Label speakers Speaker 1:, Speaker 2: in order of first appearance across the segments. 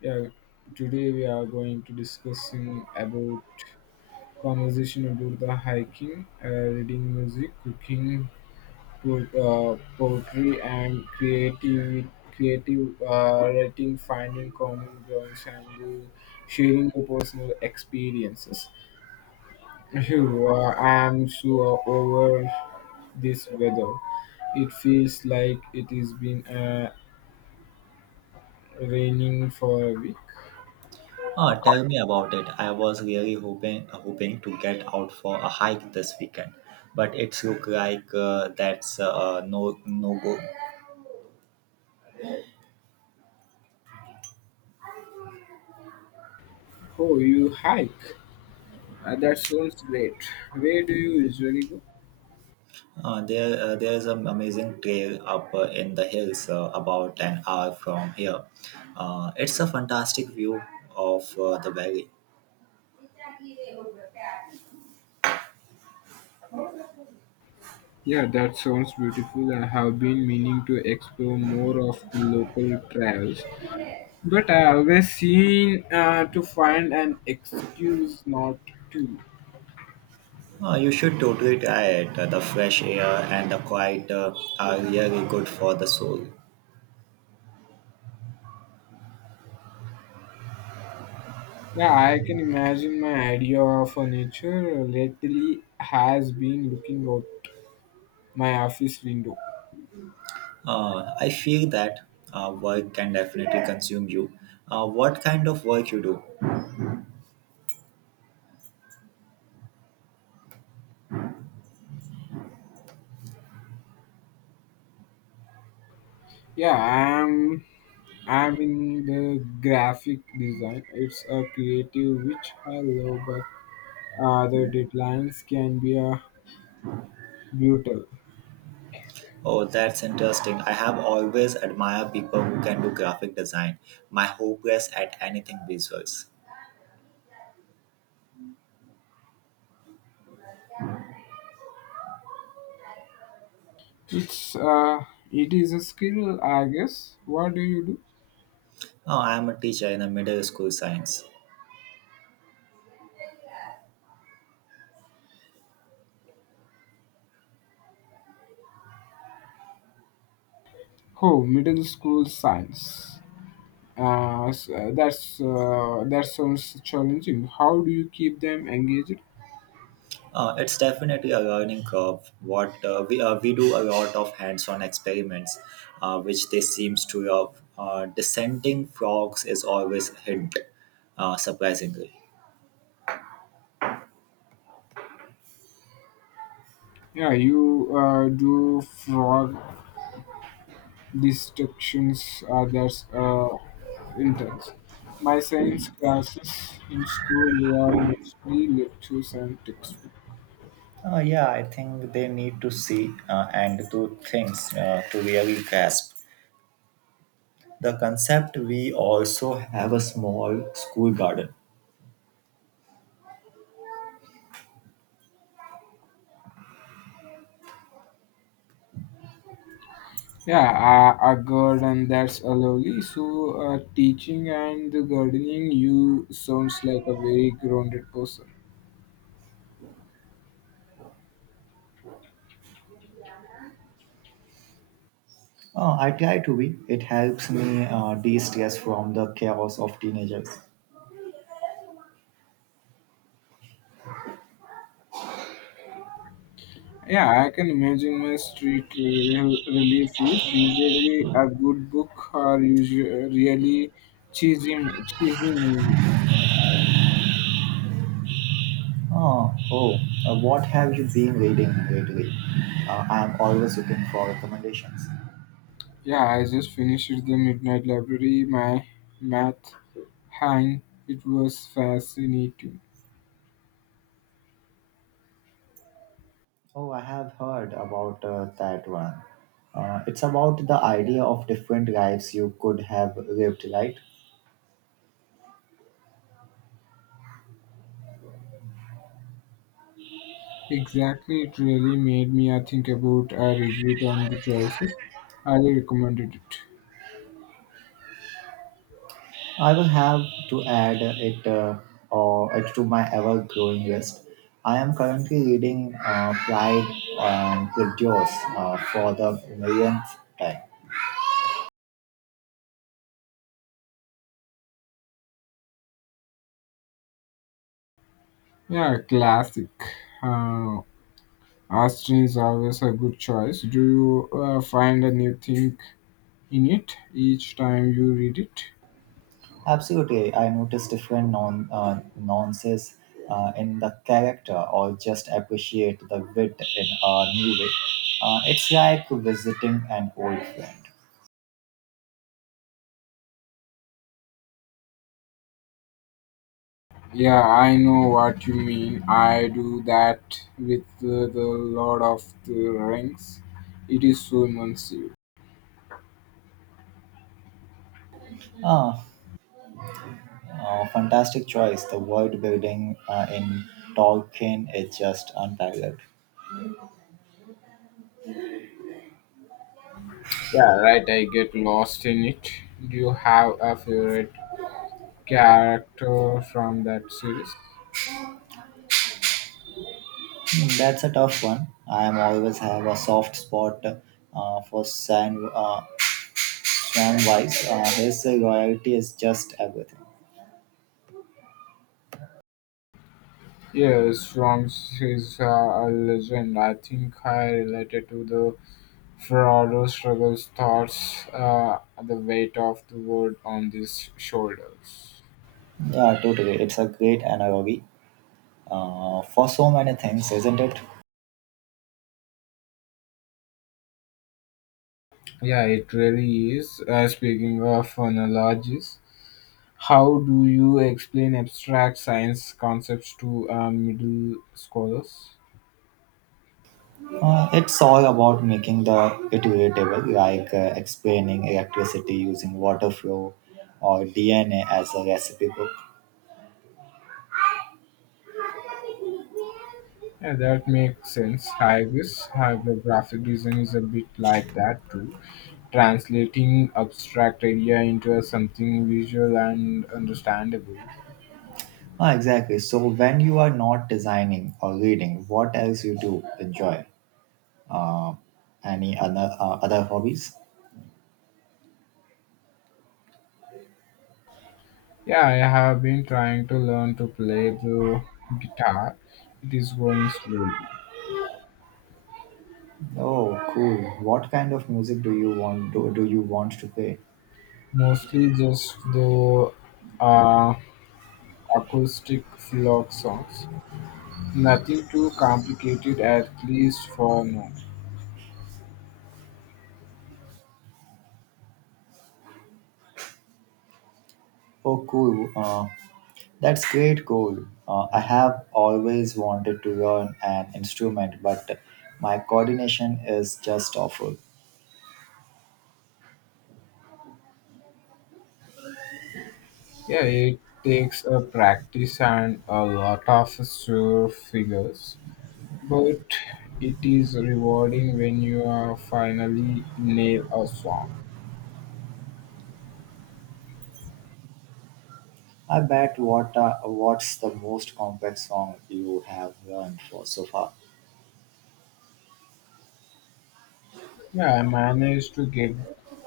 Speaker 1: Yeah, today we are going to discussing about conversation about the hiking, reading music, cooking, put, poetry, and creative writing, finding common grounds, and sharing your personal experiences. Phew, I am so over this weather. It feels like it has been raining for a week.
Speaker 2: Oh, tell me about it. I was really hoping to get out for a hike this weekend, but it's look like that's no go.
Speaker 1: Oh, you hike? That sounds great. Where do you usually go?
Speaker 2: There there's an amazing trail up in the hills about an hour from here. It's a fantastic view of the valley.
Speaker 1: Yeah, that sounds beautiful. I have been meaning to explore more of the local trails, but I always seem to find an excuse not to.
Speaker 2: You should totally try it. The fresh air and the quiet are really good for the soul.
Speaker 1: Yeah, I can imagine my idea of a nature lately has been looking out my office window.
Speaker 2: I feel that work can definitely consume you. What kind of work you do?
Speaker 1: Yeah, I'm in the graphic design. It's a creative which I love, but the deadlines can be brutal.
Speaker 2: Oh, that's interesting. I have always admired people who can do graphic design. My hopeless at anything visuals.
Speaker 1: It's uh, it is a skill, I guess. What do you do?
Speaker 2: Oh, I am a teacher in a middle school science.
Speaker 1: Oh, middle school science. That sounds challenging. How do you keep them engaged?
Speaker 2: It's definitely a learning curve. What we do a lot of hands-on experiments, which they seems to love. Descending frogs is always a hint, surprisingly.
Speaker 1: Yeah, you do frog distractions. That's intense. My science classes in school they are mostly lectures and textbooks.
Speaker 2: Yeah, I think they need to see and do things to really grasp the concept. We also have a small school garden.
Speaker 1: Yeah, a garden that's a lovely. So, teaching and the gardening, you sounds like a very grounded person.
Speaker 2: I try to be. It helps me de-stress from the chaos of teenagers.
Speaker 1: Yeah, I can imagine my relief is usually a good book or usually really cheesy movie.
Speaker 2: Oh, what have you been reading lately? I'm always looking for recommendations.
Speaker 1: Yeah, I just finished the Midnight Library. My math hang, it was fascinating.
Speaker 2: Oh, I have heard about that one. It's about the idea of different lives you could have lived, right?
Speaker 1: Exactly, it really made me think about I regret and the choices. Highly recommended it.
Speaker 2: I will have to add it or it to my ever-growing list. I am currently reading Pride and Prejudice for the millionth time.
Speaker 1: Yeah, classic. Uh, Austin is always a good choice. Do you find a new thing in it each time you read it?
Speaker 2: Absolutely, I notice different non nuances in the character, or just appreciate the wit in a new way. It's like visiting an old friend.
Speaker 1: Yeah, I know what you mean. I do that with the Lord of the Rings. It is so immersive.
Speaker 2: Ah, fantastic choice. The world building in Tolkien is just unparalleled.
Speaker 1: Yeah, right. I get lost in it. Do you have a favorite character from that series.
Speaker 2: That's a tough one. I am always have a soft spot for Sam Weiss. His loyalty is just everything.
Speaker 1: Yes, Swanks is a legend. I think I related to the Frodo struggles, thoughts, the weight of the world on his shoulders.
Speaker 2: Yeah, totally. It's a great analogy for so many things, isn't it?
Speaker 1: Yeah, it really is. Speaking of analogies, how do you explain abstract science concepts to middle scholars?
Speaker 2: It's all about making the it relatable, like explaining electricity using water flow or DNA as a recipe book.
Speaker 1: Yeah, that makes sense. I guess however, graphic design is a bit like that too. Translating abstract idea into something visual and understandable.
Speaker 2: Ah, exactly. So when you are not designing or reading, what else you do enjoy? Uh, Any other hobbies?
Speaker 1: Yeah, I have been trying to learn to play the guitar. It is going slowly.
Speaker 2: Oh, cool. What kind of music do do you want to play?
Speaker 1: Mostly just the uh, acoustic folk songs. Nothing too complicated, at least for now.
Speaker 2: Oh, cool. Uh, that's great goal. I have always wanted to learn an instrument, but my coordination is just awful.
Speaker 1: Yeah, it takes a practice and a lot of sure figures, but it is rewarding when you are finally nail a song.
Speaker 2: I bet what's the most complex song you have learned for so far?
Speaker 1: Yeah, I managed to get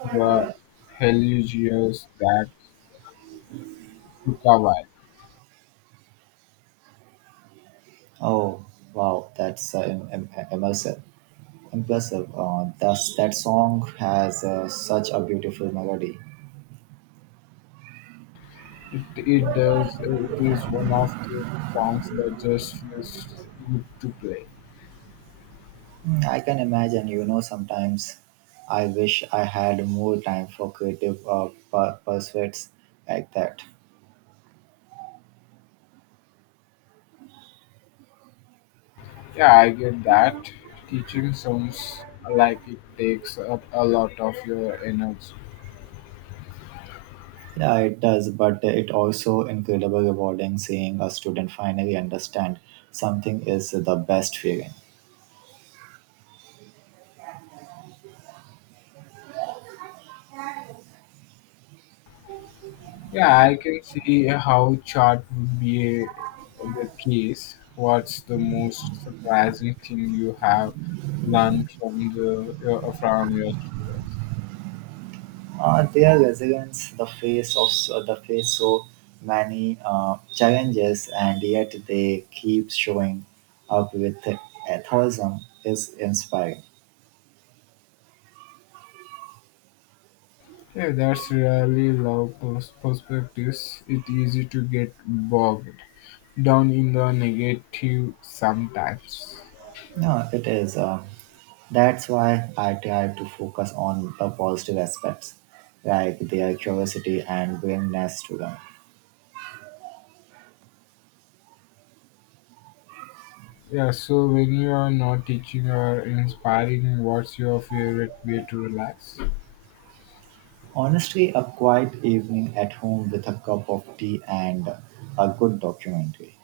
Speaker 1: the Helios that took a while.
Speaker 2: Oh, wow, that's im- im- immersive. Impressive. That song has such a beautiful melody.
Speaker 1: It does. It is one of the songs that just feels good to play.
Speaker 2: Mm, I can imagine, you know, sometimes I wish I had more time for creative pursuits like that.
Speaker 1: Yeah, I get that. Teaching sounds like it takes up a lot of your energy.
Speaker 2: Yeah, it does, but it also incredible rewarding seeing a student finally understand something is the best feeling.
Speaker 1: Yeah, I can see how chart would be the case. What's the most surprising thing you have learned from from your students?
Speaker 2: Their resilience, the face so many challenges, and yet they keep showing up with enthusiasm is inspiring.
Speaker 1: Yeah, that's really perspectives. It's easy to get bogged down in the negative sometimes.
Speaker 2: No, it is. That's why I try to focus on the positive aspects, like their curiosity and willingness to learn.
Speaker 1: Yeah, so when you are not teaching or inspiring, what's your favorite way to relax?
Speaker 2: Honestly, a quiet evening at home with a cup of tea and a good documentary.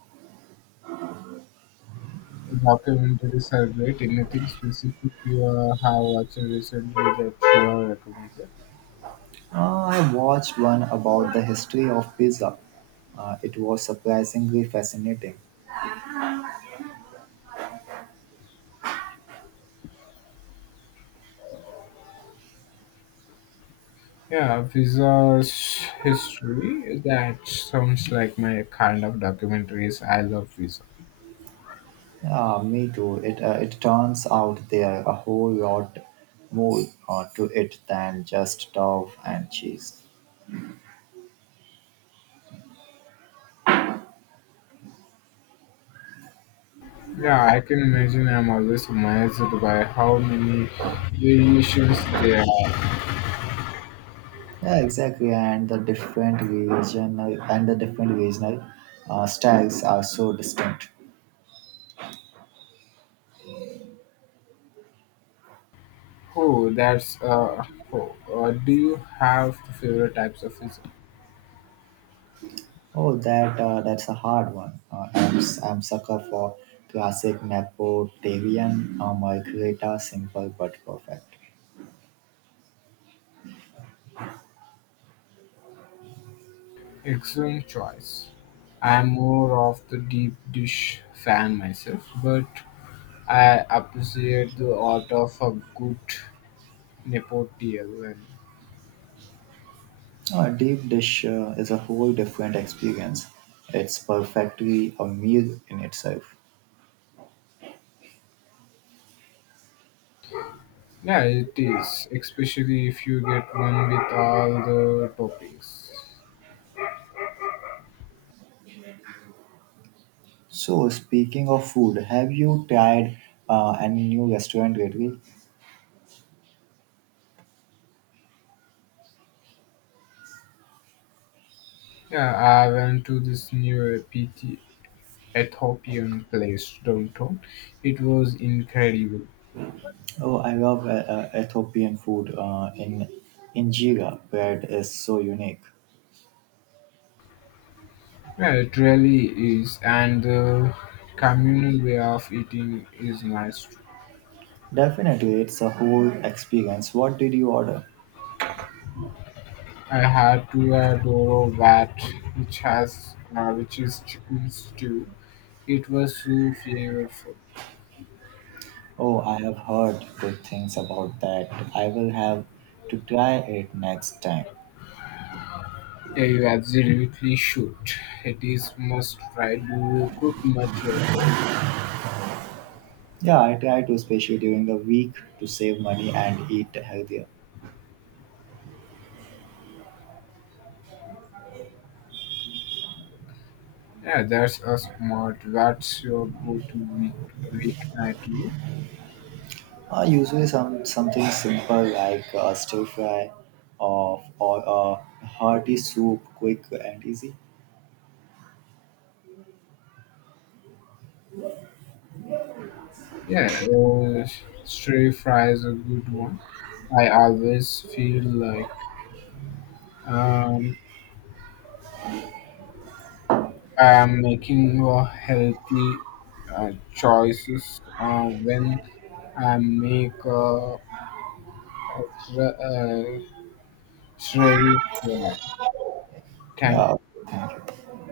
Speaker 1: Documentary circulate anything specific you have watched recently that you are recommended?
Speaker 2: I watched one about the history of pizza. It was surprisingly fascinating.
Speaker 1: Yeah, visas history, that sounds like my kind of documentaries. I love pizza.
Speaker 2: Me too. It turns out there are a whole lot more to it than just dough and cheese.
Speaker 1: Yeah, I can imagine. I'm always amazed by how many variations there are.
Speaker 2: Yeah, exactly. And the different regional styles are so distinct.
Speaker 1: Oh that's oh, do you have the favorite types of pizza?
Speaker 2: Oh, that's a hard one. I'm sucker for classic Napoleon, margherita, simple but perfect.
Speaker 1: Excellent choice. I'm more of the deep dish fan myself, but I appreciate the art of a good nepotial, and
Speaker 2: A deep dish is a whole different experience. It's perfectly a meal in itself.
Speaker 1: yeah, it is, especially if you get one with all the toppings.
Speaker 2: So, speaking of food, have you tried any new restaurant lately?
Speaker 1: Yeah, I went to this new PT Ethiopian place downtown. It was incredible.
Speaker 2: Oh, I love Ethiopian food in injera. Bread is so unique.
Speaker 1: Yeah, it really is, and the communal way of eating is nice. Too.
Speaker 2: Definitely, it's a whole experience. What did you order?
Speaker 1: I had to adore that, which has, which is chicken stew. It was so flavorful.
Speaker 2: Oh, I have heard good things about that. I will have to try it next time.
Speaker 1: Yeah, you absolutely should. It is must try. Do you cook much yourself?
Speaker 2: Yeah, I try to, especially during the week, to save money and eat healthier.
Speaker 1: Yeah, that's a smart. What's your go-to week weeknight meal?
Speaker 2: Usually, something simple like a stir fry, of or a hearty soup, quick and easy.
Speaker 1: Yeah, stir fry is a good one. I always feel like um, I'm making more healthy choices when I make a stir fry. Thank
Speaker 2: Yeah, thank you.